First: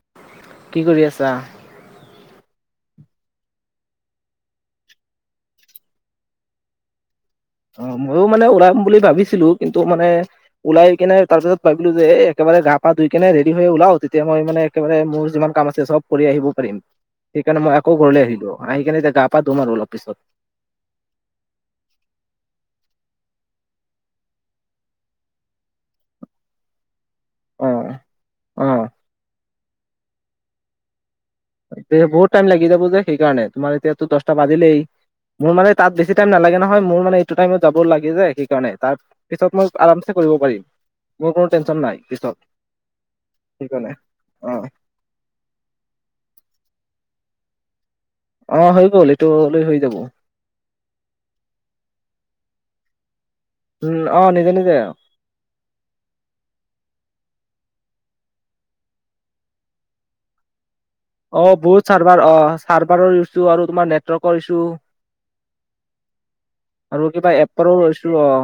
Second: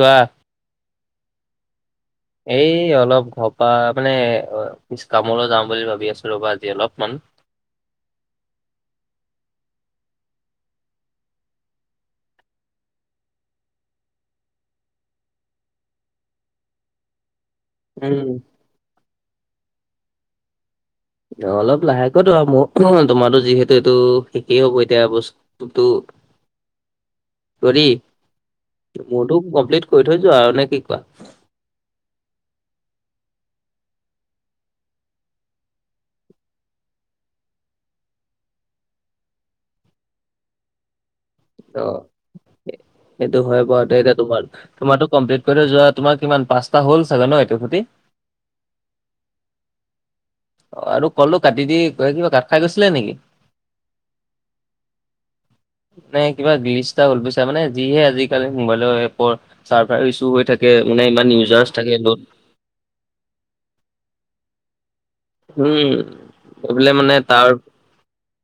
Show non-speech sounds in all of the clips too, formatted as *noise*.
চোৱা হয়। এই অলপ ঘৰপা মানে অ', পিছ কামলৈ যাওঁ বুলি ভাবি আছো ৰ'বা আজি অলপমান। অ', ময়ো মানে ওলাম বুলি ভাবিছিলোঁ কিন্তু মানে ওলাই কিনে তাৰ পিছত ভাবিলো যে একেবাৰে গা পা ধুই কেনে ৰেডি হৈ ওলাও তেতিয়া মই মানে। একেবাৰে মোৰ যিমান কাম আছে চব কৰি আহিব পাৰিম। সেইকাৰণে মই আকৌ ঘৰ উম আহিলো আহি কেনে এতিয়া গা পা ধুম আৰু অলপ পিছত। অ', অলপ লাহেকৈ ধোৱা মোৰ তোমাৰো যিহেতু এইটো শেষেই হব এতিয়া এবছৰ। টোটো। কৰি অ' অ' মোৰতো কমপ্লিট কৰি থৈ যোৱা আৰু নে কি কোৱা। এতিয়া বহুত টাইম লাগি যাব যে সেইকাৰণে তোমাৰ এতিয়াতো দচটা বাজিলেই। মোৰ মানে তাত বেছি টাইম নালাগে নহয় মোৰ মানে এইটো টাইমত যাব লাগে যে সেইকাৰণে তাত। পিছত মই আৰামছে কৰিব পাৰিম। মোৰ কোনো টেনচন নাই অ', পিছত সেইটো হয় বাৰু সেইকাৰণে তে এতিয়া তোমাৰ অ' তোমাৰটো কমপ্লিট। তলৈ যোৱা তোমাৰ কিমান পাঁচটা হ'ল চাগে ন এইটো সতি। অ', হৈ গ'ল এইটো হলে হৈ যাব। অ', আৰু কলটো কাটি দি ক কিবা কাট খাই গৈছিলে নেকি? উম অ', নিজে - নিজে। মানে কিবা গ্লিটচ এটা হল বুজিছা মানে যিহে আজিকালি মোবাইলৰ এপৰ চাৰ্ভাৰ ইছ্যু হৈ থাক যে মানে ইমান অ ইউজাৰছ বহুত থাকে য'ত। চাৰ্ভাৰ অ চাৰ্ভাৰৰ ইছ্যু আৰু তোমাৰ নেটৱৰ্কৰ ইছ্যু। উম, এইফালে আৰু মানে কিবা তাৰ এপৰো লৈছো ৰ।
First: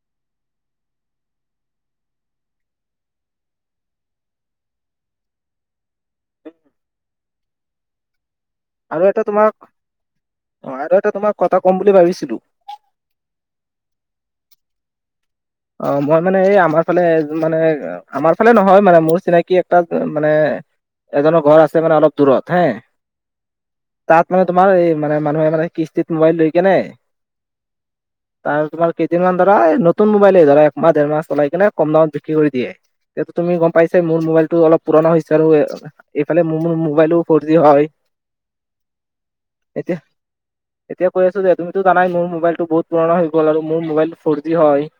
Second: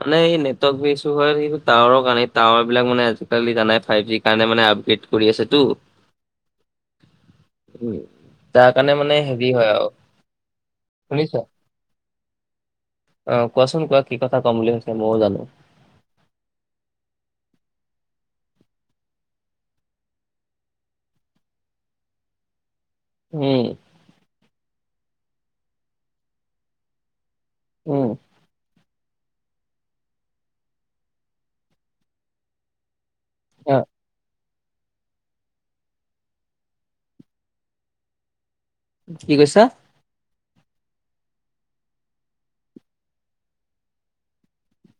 মানে এই নেটৱৰ্ক বোৰ ইছু হয় এই টাৱাৰৰ কাৰণে টাৱাৰ বিলাক মানে আজিকালি জানাই ফাইভ জি। কাৰণে মানে আপগ্ৰেড কৰি আছে টো। *unintelligible* উম তাৰ কাৰণে মানে হেভি হয় আৰু। অ', আৰু এটা তোমাৰ শুনিছা? কথা ক'ম বুলি ভাবিছিলো। অ', কোৱাচোন কোৱা কি কথা ক'ম বুলি ভাবিছিলা মইও জানো। অ', মই মানে এই আমাৰ ফালে এ মানে। আমাৰ ফালে নহয় মানে মোৰ চিনাকি একটা মানে এজনৰ ঘৰ আছে মানে অলপ দূৰত হে। উম। তাত মানে তোমাৰ এই মানে মানুহে মানে কিস্তিত মোবাইল লৈ কেনে। উম। তাৰ তোমাৰ কেইদিনমান ধৰা নতুন মোবাইল ধৰা একমাহ ডেৰ মাহ চলাই কিনে কম দামত বিক্ৰী কৰি দিয়ে। এতিটো তুমি গম অ', পাইচাই মোৰ মোবাইলটো অলপ পুৰণা হৈছে আৰু অ', এইফালে মোৰ মোৰ মোবাইলো ফৰ জি হয়। কি কৈছা? এহ এতিয়া কৈ আছো যে তুমিতো জানাই মোৰ মোবাইলটো বহুত পুৰণা হৈ গ'ল আৰু মোৰ মোবাইলটো ফৰ জি হয়।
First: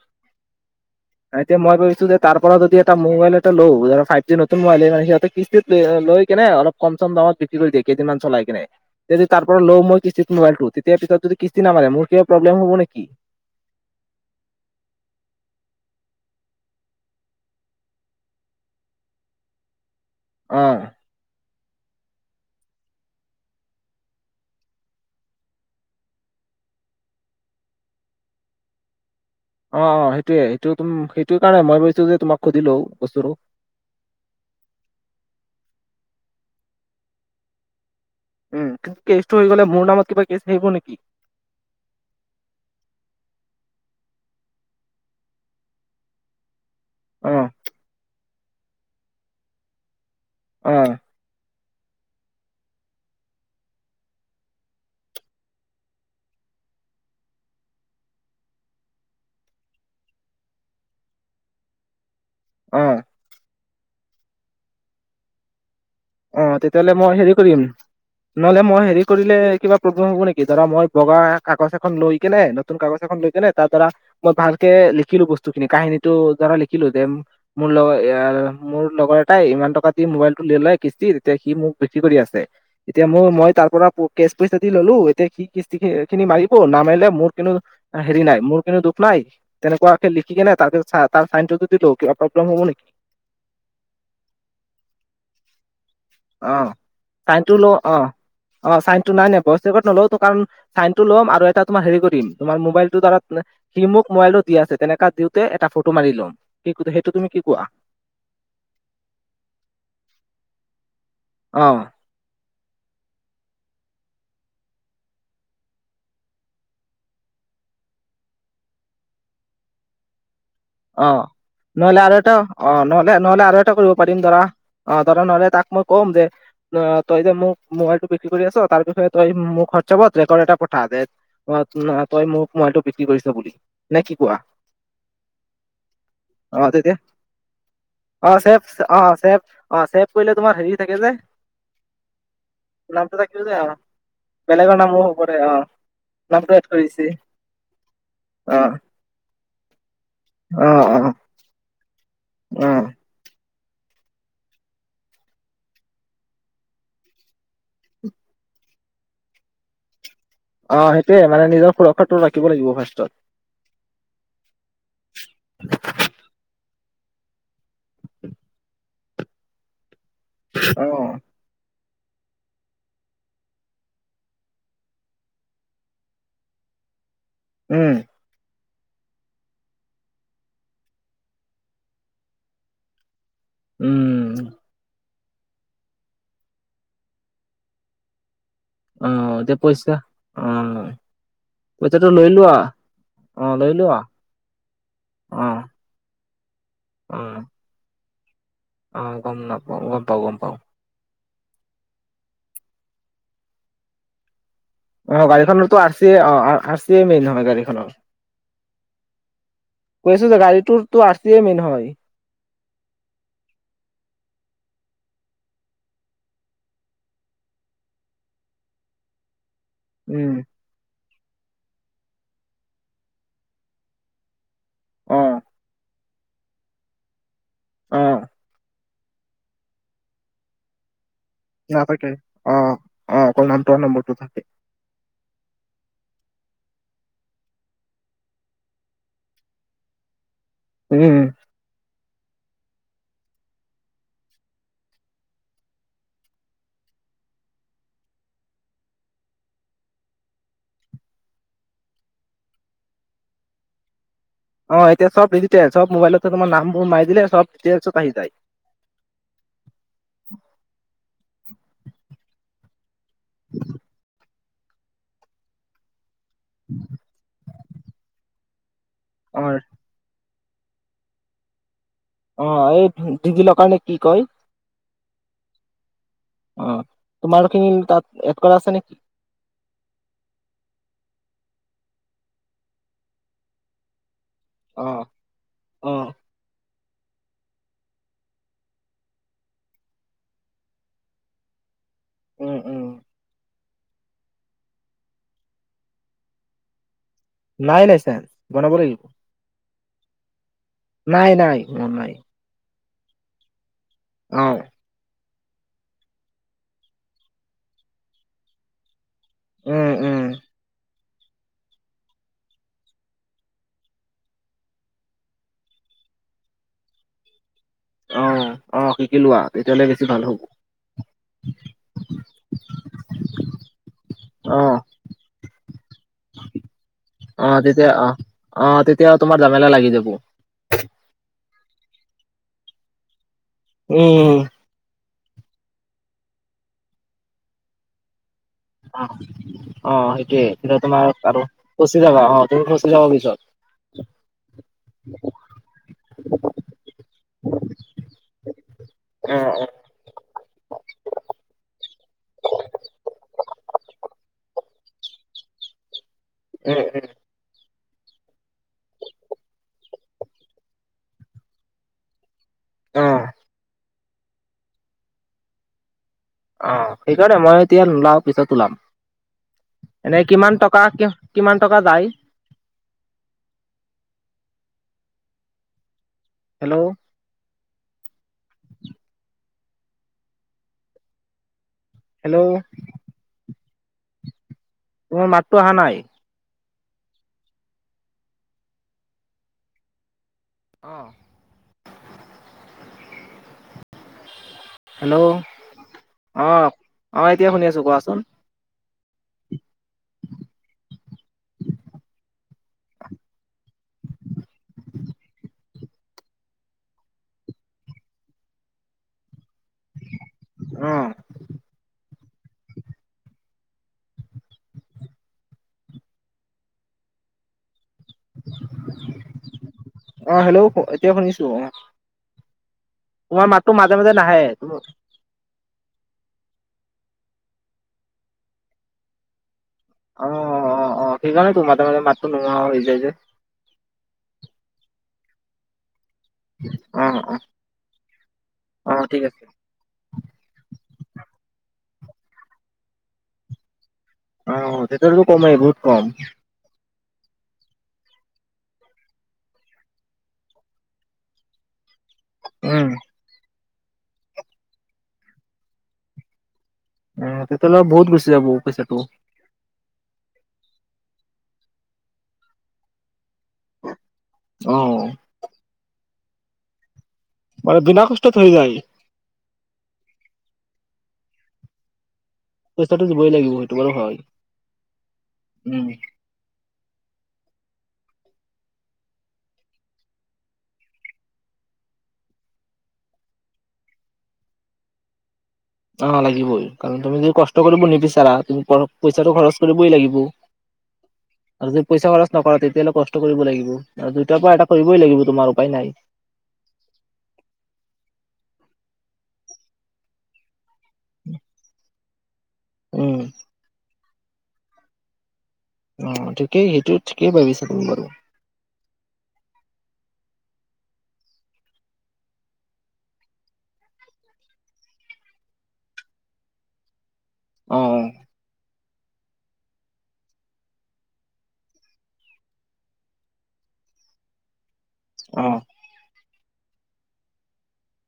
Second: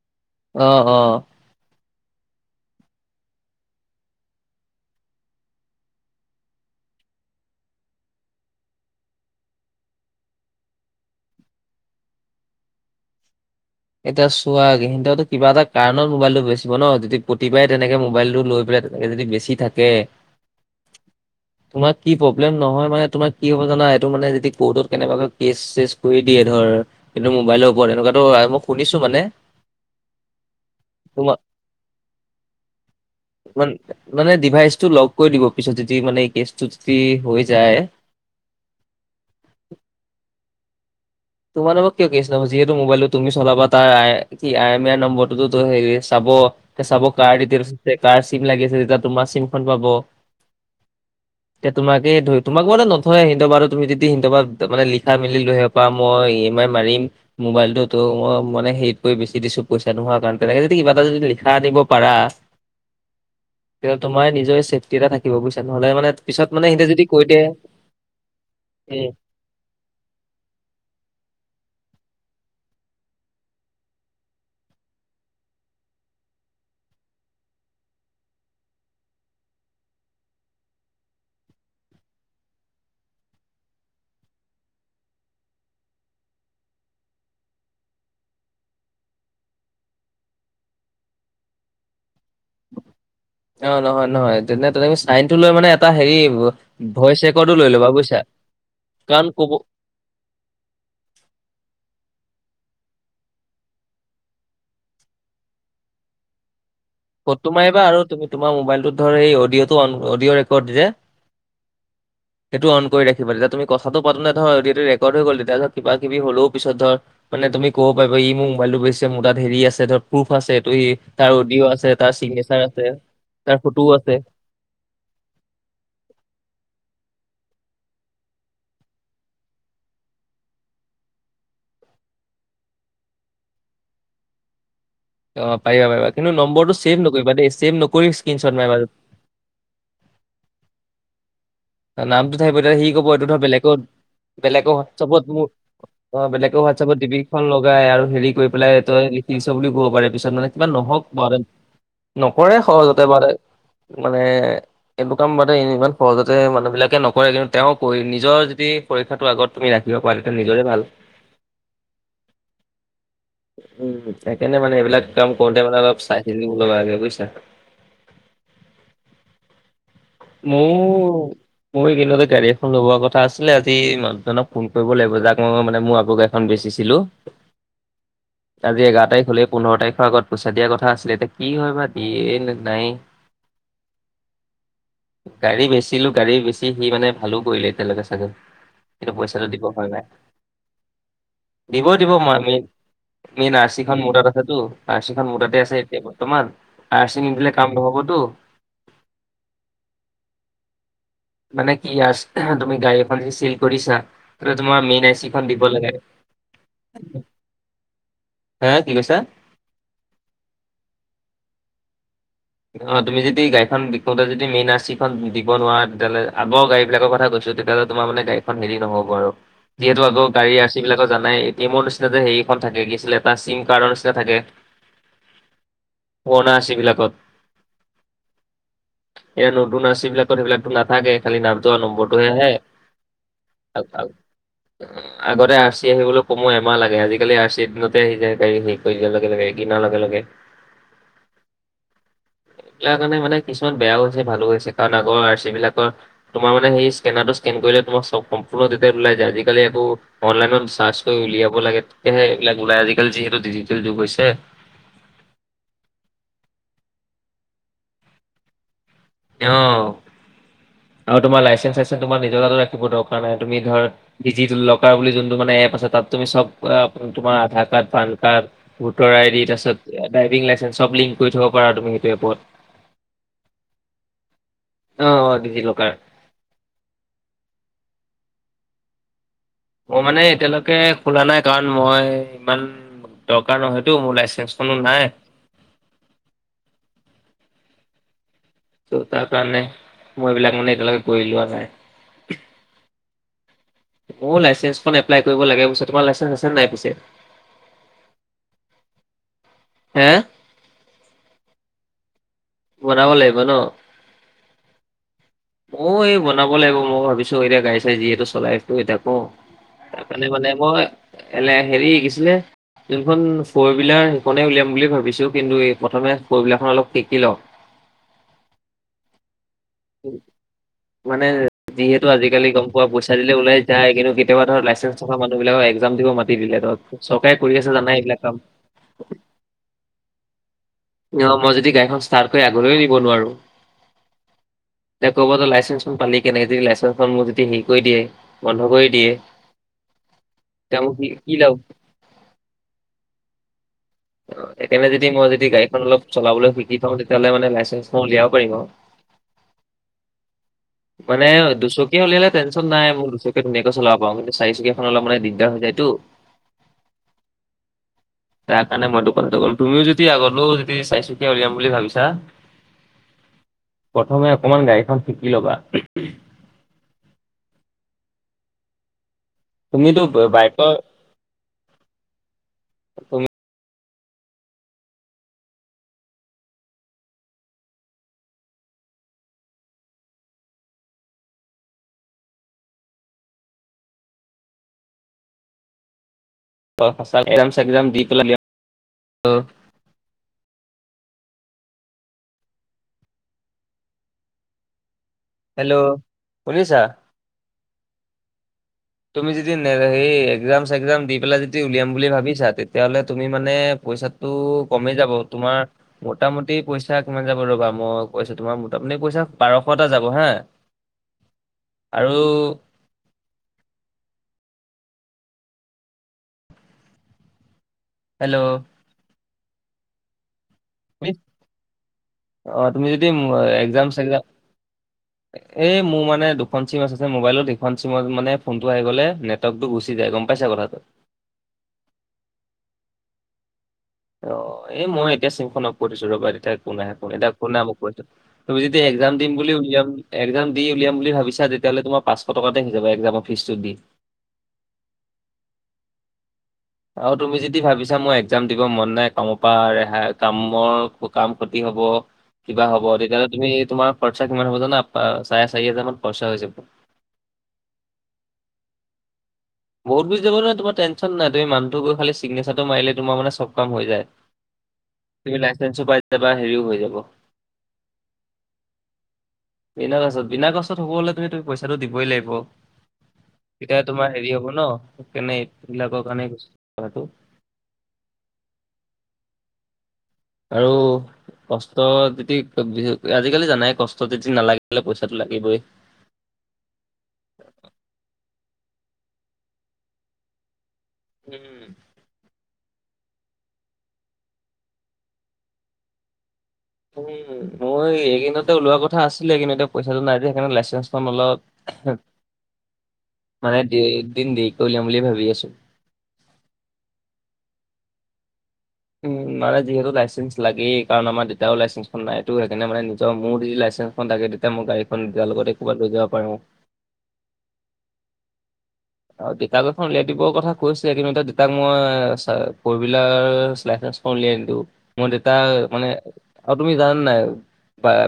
অ', অ'। আ এতিয়া মই কৈছোঁ যে তাৰ পৰা যদি এটা মোবাইল এটা লওঁ যে ফাইভ জি নতুন মবাইলে মানে সিহঁতে কিস্তিত লৈ কেনে অলপ কম চম দামত বিক্ৰী কৰি দিয়ে কেইদিনমান চলাই কিনে। এতিয়া যদি তাৰ পৰা লওঁ মই কিস্তিত মোবাইলটো তেতিয়া পিছত যদি কিস্তি নামাৰে মোৰ কিবা প্ৰব্লেম হ'ব নেকি? এতিয়া চোৱা গিণ্ড হতে কিবা এটা কাৰণত মোবাইলটো বেচিব ন যদি প্ৰতিবাৰে তেনেকে মোবাইলটো লৈ পেলাই। তেনেকে যদি বেছি থাকে। অ'। তোমাৰ কি প্ৰব্লেম নহয় মানে তোমাৰ কি হব জানা এইটো মানে যদি কৌৰ্টত কেনেবাকৈ কেচ চেচ কৰি দিয়ে ধৰ- কিন্তু মোবাইলৰ ওপৰত এনেকুৱাতো মই শুনিছো মানে। অঁ অঁ সেইটোয়ে সেইটো তোম তোমাৰ সেইটো কাৰণে মই ভাবিছো যে তোমাক সুধিলো বস্তুটো। মানে ডিভাইচটো লগ কৰি দিব পিছত যদি মানে কেচটো যদি হৈ যায়। উম' কিন্তু, কেচটো হৈ গ'লে মোৰ নামত কিবা কেছ আহিব নেকি? তোমা নামত কিয় কেছ নহব যিহেতু মোবাইলটো তুমি চলাবা তাৰ আই এমাই নম্বৰটোটো হেই চাব। চাব কাৰ অ', দিতেলচ কাৰ চিম লাগি আছে তেতিয়া তোমাৰ চিমখন পাব। অঁ' এ তোমাকে ধৰি তোমাক মানে নথয় হিনতৰবাৰ তুমি যদি সিন্ট বাৰ মানে লিখাই মেলি লৈ আহিব বা- মই ই ইএ মাই মাৰিম। মোবাইলটোতো মই মানে হেৰিতকৈ বেছি দিছো পইচা নোহোৱা কাৰণে তেনেকে যদি কিবা এটা যদি লিখা আনিব পাৰা- অঁ' তেতিয়া তোমাৰে নিজৰে চেফটি এ থাকিব বুজছা নহলে মানে- পিছত অঁ মানে সিহঁতে তেতিয়াহ'লে যদি মই কৈ হেৰি দিয়ে কৰিম নহলে মই হেৰি উম, কৰিলে কিবা- প্ৰব্লেম হ'ব নেকি? ধৰা মই বগা কাগজ এখন লৈ কেনে নতুন কাগজ এখন লৈ কেনে তাত ধৰা- মই ভালকে লিখিলো বস্তু খিনি কাহিনীটোৰ দ্বাৰা লিখিলো দেম- মোৰ লগৰ এয়াৰ মোৰ লগৰ এটাই ইমান টকা দি মোবাইল টো লে লয়- কিস্তি তেতিয়া সি মোক বিক্ৰী কৰি আছে। এতিয়া মই মই তাৰ পৰা কেচ পইচা দি ললো এতিয়া সি কিস্তি খিনি মাৰিব নামাৰিলে মোৰ কিন্তু, হেৰি নাই মোৰ কিন্তু দুখ নাই- তেনেকুৱাকে লিখি কিনে তাতে তাৰ চাইনটোতদি দিলো কিবা প্ৰব্লেম হব নেকি? অঁ নহয় নহয়, তেনে তেনেকে চাইন টো লৈ মানে- এটা হেৰি অঁ ভইচ ৰেকৰ্ডো চাইনটো ল লৈ ল'বা অঁ বুজিছা অঁ চাইনটো কাৰণ নাই নাই ক'ব বছেকত নলওতো কাৰণ- চাইনটো ল'ম আৰু এটা তোমাৰ হেৰি কৰিম তোমাৰ মোবাইলটো দ্বাৰা- সি মোক মোবাইলতো দি আছে তেনেকা দিওঁতে এটা ফটো মাৰি লম সেই- ফটো মাৰিবা আৰু তুমি তোমাৰ মোবাইলটোত ধৰ এই অডিঅ'টো অডিঅ' ৰেকৰ্ড যে- অঁ'। সেইটো অন কৰি ৰাখিবা তেতিয়া তুমি কথাটো পাতো তে ধৰ অডিঅটো ৰেকৰ্ড হৈ গ'ল তেতিয়া ধৰ কিবা কিবি হলও ধৰ পিছত ধৰ- মানে তুমি ক'ব পাৰিবা ই মোৰ মোবাইলটো বজিছে মোৰ তাত হেৰি আছে ধৰ প্ৰুফ আছে এইটো ই অ তাৰ অডিঅ' আছে। নহ'লে তাৰ আৰু এটা চিগনেচাৰ অ' আছে নহলে নহলে আৰু তাৰ এটা ফটোও কৰিব আছে পাৰিম ধৰা অঁ ধৰা নহলে তাক মই কম যে- অ' তই যে মোক মোবাইল টো বিক্ৰী কৰি আছ তাৰ বিষয়ে তই মোক হুৱাটচেপত ৰেকৰ্ড এটা পঠা দে- অ' তই মোক মবাইলতো বিক্ৰী কৰিছ বুলি নে কি কোৱা? অঁ' পাৰিবা পাৰিবা কিন্তু, অ নম্বৰটো তেতিয়া ছেভ নকৰিবা দেই চেছেভ নকৰি স্ক্ৰীনশ্বট মাৰিবা। অঁ' চেভ- অঁ' ছেভ কৰিলে তোমাৰ হেৰি থাকে যে- নামটো থাকিব সি ক'ব নামটো এইটো থাকিব ধৰ যে অ বেলেগত বেলেগ বেলেগৰ নামো হ'ব পাৰে হুৱাটশ্বেপত মোৰ- অ অঁ' বেলেক নামটো এড হোৱাটছআপত কৰিছে। ডিপি খন লগাই আৰু হেৰি কৰি পেলাই অ', তই- নিছ বুলি ক'ব পাৰে পিছত মানে কিবা অ', নহওক অ', নকলে অ', হ'ল। তে মানে মানে এইটো কাম মানে ইমান সহজতে- যে মানুহবিলাকে নকৰে কিন্তু তেওঁ কৈ নিজৰ যদি পৰীক্ষাটো আগত- তুমি ৰাখিব পাৰে তেতিয়া নিজৰে- ভাল অঁ সেইটোয়ে মানে নিজৰ সুৰক্ষাটো ৰাখিব লাগিব ফাষ্টত। উম, সেইকাৰণে মানে এইবিলাক কাম কৰোতে মানে অলপ চাই চিতি লব লাগে বুইছা। অ', ময়ো- মো এইকেদিনতে গাড়ী এখন ল'বোৱা কথা আছিলে আজি মানুহজনক ফোন কৰিব লাগিব যাক মই মানে মোৰ আগ গা়ড়ীখন বেচিছিলো। উম। আজি এঘাৰ তাৰিখ হলে পোন্ধৰ তাৰিখৰ আগত পইচা দিয়া কথা আছিলে এতিয়া কি হয় বা দিয়ে নে নাই। উম। গাড়ী বেচছিলো গাড়ী বেছি হি মানে ভালো কৰিলে এতিয়ালৈকে চাগে। কিন্তু অ', পইচাটো এতিয়া দিব হয় পইচা নাই। অ', দিব পইচাটো দিব লৈ মই আমি, লোৱা অ', মেইন লৈ আৰ্চি লোৱা খন মোৰতাত আছেতো আৰ্চিখন মোৰতাতে অ', আছে। এই তোমাৰ আৰ্চি অ', নিদিলে কাম নহবতো। অ' গম নাপাও। গম পাওঁ গম পাওঁ। মানে কি আৰ্চ তুমি গাড়ী এখন যদি চিল কৰিছা। তোমাৰ মেইন অ', আৰ্চিখন দিব গাড়ীখনতো আৰ লাগে। চি অ আৰ চি মেইন হয় গাড়ীখনৰ হে কি কৈছা। কৈছোঁ যে গাড়িতো আৰ্চিয়ে মেইন হয়। অ' তুমি যদি গাড়ীখন বিকোতে যদি মেইন আৰ্চিখন দিব নোৱাৰা তেতিয়াহ'লে আগৰ গাড়ী বিলাকৰ কথা কৈছো। তেতিয়াহলে তোমাৰ মানে গড়ীখন হেৰি নহ'ব আৰু যিহেতু আগৰ উম, গাড়ী আছে। সবিলাক ত জানাই এ টি এমৰ নিচনা যে সেখন থাকে কি আছিলে এটা চিম কাৰ্ডৰ নিচিনা থাকে। অ'। পূৰনা আৰ্চি বিলাকত। অ'। এ নতুন আৰ্চিবিলাকত সেইবিলাক টো নাথাকে। খালি নামটো আৰু নাথাকে নম্বৰটোহে *unintelligible* অ', অ অকল নামটো আৰু নম্বৰটো থাকে। আগতে আৰ্চি আহিবলৈ সময় এমাহ লাগে, আজিকালি আৰ্চি দিনতে আহি যায় গাড়ী হেৰি কৰি দাৰ লগে লগে কিনাৰ লগে লগে। উম। তাৰ কাৰণে মানে কিছুমান বেয়া হৈছে ভালো হৈছে কাৰণ আগৰ আৰ্চি বিলাকৰ তোমাৰ মানে সেই ইক্ৰেনাৰটো ইক্ৰেন কৰিলে তোমাক চব সম্পূৰ্ণ ডিটেইলছ ওলাই যায়। আজিকালি একো অনলাইনত চাৰ্চ কৰি উলিয়াব লাগে তেতিয়ে এইবিলাক ওলাই আজিকালি যিহেতু ডিজিটেল যুগ হৈছে। অ' এতিয়া চব ডিজিটেল চব মোবাইলত তোম নামবোৰ মাৰ দিলে চব ডিটেইলছত আহি যায়। অ' আৰু তোমাৰ লাইচেন্ চাইচেন্ তোমাৰ নিজৰ তাতো ৰাখিব দৰকাৰ নাই তুমি ধৰ ডিজিটেল লকাৰ বুলি যোনটো মানে এপ আছে তাত তুমি চব তোমাৰ Aadhaar card PAN card voter ID অ', তাৰপিছত ড্ৰাইভিং লাইচেঞ্চ চব লিংক কৰি থব পাৰা তুমি সেইটো এপত। অ' এই টি ভি লকাৰ নে কি কয়। অ অ' ডিজী লকাৰ। অ' তোমাৰখিনি তাত এড কৰা আছে নেকি। মই মানে এতিয়ালৈকে খোলা নাই কাৰণ মই ইমান দৰকাৰ নহয়তো মোৰ লাইচেন্ঞ্চটো। কোনো অ', নাই। অ', টো' তাৰ কাৰণে মই এইবিলাক মানে এতিয়ালৈকে কৰি লোৱা নাই। উম উম। মোৰ লাইচেঞ্চখন এপ্লাই কৰিব লাগে পছে। তোমাৰ লাইচেঞ্চ আছে নাই পিছে? নাই লাইচেঞ্চ বনাব লাগিব। হে? নাই নাই মোৰ নাই। বনাব লাগিব ন? অঁ'। অ' এই বনাব লাগিব মই ভাবিছো এতিয়া গাই চাই যিহেতু চলাই আছোঁ। ত' এতিয়া ক উম, তাৰ উম, কাৰণে মানে মই এনে হেৰি শিকিছিলে। যোনখন ফৰভিলাৰ সেইখনেই উলিয়াম বুলি ভাবিছোঁ, কিন্তু এই প্ৰথমে ফৰভিলাৰ অলপ শিকি লওঁ। অ', অ' শিকিলোৱা তেতিয়াহলে বেছি ভাল হ'ব। মানে যিহেতু আজিকালি গম পোৱা পইচা দিলে ওলাই যায়, কিন্তু কেতিয়াবা ধৰ অ', লাইচেন্ঞ্চ থকা মানুহ বিলাকক এক্জাম দিব মাতি দিলে ধৰ, চৰকাৰে কৰি অ', আছে তেতিয়া জানাই অ', এইবিলাক কাম। অ', তেতিয়া তোমাৰ জামেলা লাগি *inaudible* অ', মই যদি গাড়িখন ষ্টাৰ্ট কৰি আগলৈও নিব নোৱাৰোঁ উম। দে ক'ব যে লাইচেন্খন পালি কেনেক যদি লাইচেন্ঞ্চখন মোক যদি হেৰি কৰি দিয়ে। বন্ধ কৰি অ', দিয়ে অ' সেইটোয়ে কিন্তু তেতিয়া মোক কি তোমাৰ কি আৰু লাভ ফচি যাবা অ', তুমি ফচি যাব পিছত। অ', এইকাৰনে যদি মই যদি গাড়ীখন অলপ চলাবলৈ শিকি থওঁ তেতিয়াহ'লে মানে লাইচেঞ্চ মই উলিয়াব পাৰিম। উম মানে দুচকীয়া উলিয়ালে টেনচন নাই মূৰ দুচকীয়া ধুনীয়াকৈ চলাব পাৰোঁ কিন্তু চাৰি চকীয়াখন অলপ মান দিগদাৰ হৈ যায় টো। উম, উম। মানে মইতো কথাটো কলোঁ, তুমিও যদি আগলৈও যদি চাৰিচুকীয়া উলিয়াম বুলি ভাবিছা অ'। প্ৰথমে অকমান গাড়ীখন শিকি ল'বা। অ', সেইকাৰণে মই এতিয়া নোলাও পিছত ওলাম। তুমিতো এনে ব- কিমান বাইকৰ টকা কিয় কিমান টকা যায়? তুমি হেল্ল'। হেল্ল'। তোমাৰ মাতটো অহা নাই। অ' *unintelligible* চেক্জাম দি পেলাই *unintelligible* অ'। হেল্ল' হেল্ল' অ', শুনিছা অ', এতিয়া শুনি আছোঁ কোৱাচোন। তুমি যদি সেই একজাম চেগ্জাম দি পেলাই যদি উলিয়াম বুলি ভাবিছা, তেতিয়াহ'লে তুমি মানে পইচা টো কমি যাব, তোমাৰ মোটামুটি পইচা কিমান যাব ৰ'বা মই কৈছো তোমাৰ মোটামুটি পইচা বাৰশ ব হা, অ আৰু হেল্ল'। অ', হেল্ল' এতিয়া শুনি- শুনিছো অ' অ', তুমি যদি তোমাৰ মাততো মো-এক্জাম মাজে মাজে চেক্জাম নাহে এ মোৰ মানে দুখন চিম আছে মোবাইলত সিখন চিমত মানে ফোনটো আহি গলে নেট ডাইতটো গুচি যায় গম পাইছা কথাটো। সেইকাৰণে তোৰ মাতে মাজে মাতটো নোহোৱা হৈ যায় যে। অ', এই মই এতিয়া চিমখন অফ কৰি থৈছোঁ ৰ'বা। এতিয়া একো নাই অ একো নাই। এতিয়া অ কো নাই মই কো তুমি যদি অ এক্সাম ঠিক দিম আছে বুলি উলিয়াম এক্জাম দি উলিয়াম বুলি ভাবিছা তেতিাহলে তোমাৰ পাঁশটকাতে হৈ যাব এক্জামৰ ফিজটো দি। অ', তেতিয়াতো কম আহে বহুত কম। আৰু তুমি যদি ভাবিছা মই এক্জাম দিব মন নাই কামৰ পৰা ৰেহাই কামৰ কাম ক্ষতি হব। কিবা হব উম তেতিয়াহ'লে তুমি তোমাৰ খৰচা কিমান হ'ব জানা পা-চাৰে চাৰি হাজাৰ মান খৰচা হৈ যাব। উম, তেতিয়াহলে বহত গুছি যাব পইচাটো। বহুতু গুচি যাব মানে তোমাৰ টেনচন নাই তুমি মানুহটো গৈ খালী চিগনেচাৰটো মাৰিলে তোমাৰ মানে চব কাম হৈ যায়। অ'। তুমি লাইচেন্ঞ্চো পাই যাবা হেৰিও হৈ যাব। মানে বিনা কষ্টত হৈ যায় বিনা কষ্টত বিনা কষ্টত হব হলে তুমি পইচাটো দিবই লাগিব পইচাটো দিবই লাগিব সেইটো বাৰু হয় সেইটো কাৰণে উম মিলাব কাৰণে গৈছিলোঁ কথাটো। আৰু কষ্ট যদি আজিকালি জানাই কষ্ট যদি নালাগিলে পইচাটো লাগিবই অ লাগিবই কাৰণ তুমি যদি কষ্ট কৰিব নিবিচাৰা তুমি পইচাটো খৰচ কৰিবই লাগিব। উম *unintelligible* পইচা খৰচ নকৰা তেতিয়াহ'লে কষ্ট কৰিব লাগিব দুইটাৰ পৰা এটা কৰিবই লাগিব তোমাৰ উপায় নাই উম মই এই কেইদিনতে ওলোৱা কথা আছিলে কিন্তু এতিয়া পইচাটো নাই যে সেইকাৰণে লাইচেন্স সমলত *inaudible* উম মানে দুদিন দেৰিকে উলিয়াম বুলি ভাবি আছো। অ ঠিকেই সেইটো ঠিকেই ভাবিছা তুমি বাৰু উম মানে যিহেতু লাইচেঞ্চ লাগেই কাৰণ আমাৰ দেউতাও লাইচেঞ্চখন নাই এইটো সেইকাৰণে মানে নিজৰ মোৰ যি লাইচেন্স তাকে তেতিয়া মই গাড়ীখন দিয়াৰ লগতে একেবাৰেই লৈ যাব পাৰা। অ আৰু দেতাক এখন উলিয়াই দিবৰ কথা কৈছিলে দেতাক মই ফ'ৰ হুইলাৰ লাইচেন্স। উলিয়ায় দিলোঁ মই দেউতা অ', অ'। মানে আৰু তুমি জানা নাই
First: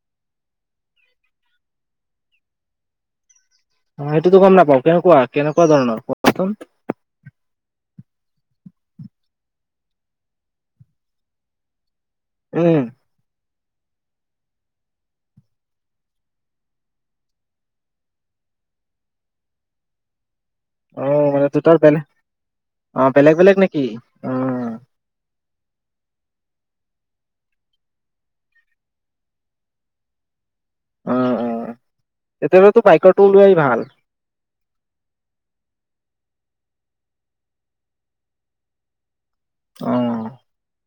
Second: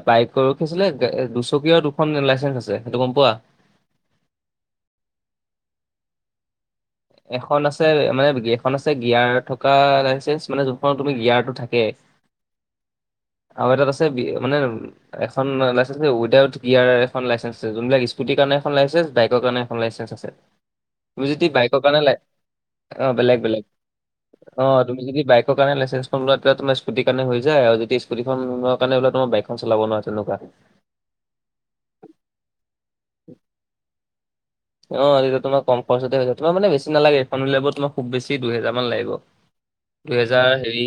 বাইকৰোঁ কি আছিলে দুচকিয়া দুখন লাইচেন্স আছে সেইটো গম পোৱা। অ সেইটোতো গম নাপাও কেনেকুৱা কেনেকুৱা ধৰণৰ কোৱাচোন এখন আছে মানে এখন আছে গিয়াৰ থকা লাইচেন্ঞ্চ মানে যোনখনত তুমি গিয়াৰটো থাকে উম আৰু এটাত আছে বি মানে এখন লাইচেঞ্চ উইদাউট গিয়াৰ এখন লাইচেঞ্চছ যোনবিলাক স্কুটিৰ কাৰণে এখন লাইচেঞ্চ বাইকৰ কাৰণে এখন লাইচেন্স আছে *unintelligible* মানে যদি দুটাৰ বাইকৰ কাৰণে বেলেগ লাই অ বেলেগ বেলেগ অ তুমি যদি বাইকৰ কাৰণে লাইচেন্ঞ্চখন লোৱা তেতিয়া তোমাৰ স্কুটি কাৰণে হৈ যায় আৰু যদি স্কুটি লোৱাৰ কাৰণে লোৱা তোমাৰ বাইক চলাব নোৱাৰা তেনেকুৱা অ অ তেতিয়াহলেতো বাইকৰটো ওলোৱাই ভাল এতিয়া তোমাৰ কম খৰচতে হৈ যায় তোমাৰা মানে বেছি নালাগে এইখন উলিয়াব তোমাৰ খুববেছি দুহেজাৰমান লাগিব। অ'। দুহেজাৰ হেৰি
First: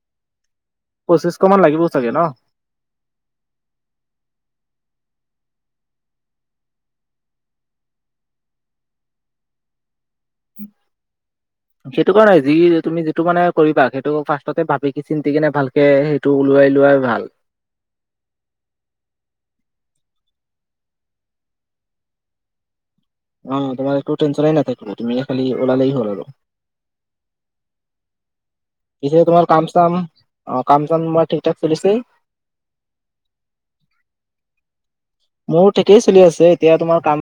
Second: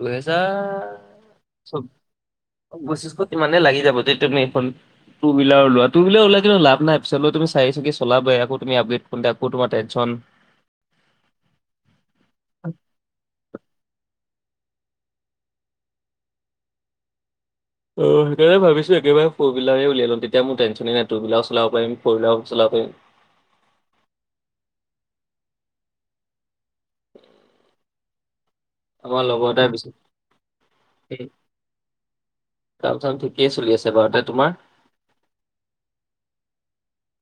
দুহেজাৰ পঁচিছশমান লাগিব চাগে ন পঁচিশ ইমানে লাগি যাব তেতিয়া তুমি এইখন টুহুইলাৰ লোৱা টুহুইলাৰ ওলাই কিন্তু লাভ নাই পিছলৈ তুমি চাৰি চকীয়া চলাবাই আকৌ তুমি আপডে কৰোঁতে তোমাৰ টেনছন সেইটো কাৰণে যি তুমি যিটো মানে কৰিবা সেইটো ফাৰ্ষ্টতে ভাবি চিন্তি কিনে ভালকে টো ওলোৱাই লোৱাই ভাল। অ সেইকাৰনে ভাবিছো একেবাৰে ফ'ৰ হুইলাৰ উলিয়ায় ল'ম তেতিয়া মোৰ টেনচনে নাই টোহুইলাৰো চলাব পাৰিম ফৰ' হুইলাৰো চলাব পাৰিম। অ তোমাৰ একো ট্ৰেইচনে নাথাকিব তুমি খালি ওলালেই হ'ল আৰু *unintelligible* পিছে আমাৰ তোমাৰ লগৰ এটাই কাম চাম বিচ অ কাম চাম তোমাৰ ঠিক ঠাক চলিছেই কাম চাম ঠিকেই চলি আছে বাৰু এতিয়া তোমাৰ মোৰ ঠিকেই চলি আছে এতিয়া তোমাৰ কাম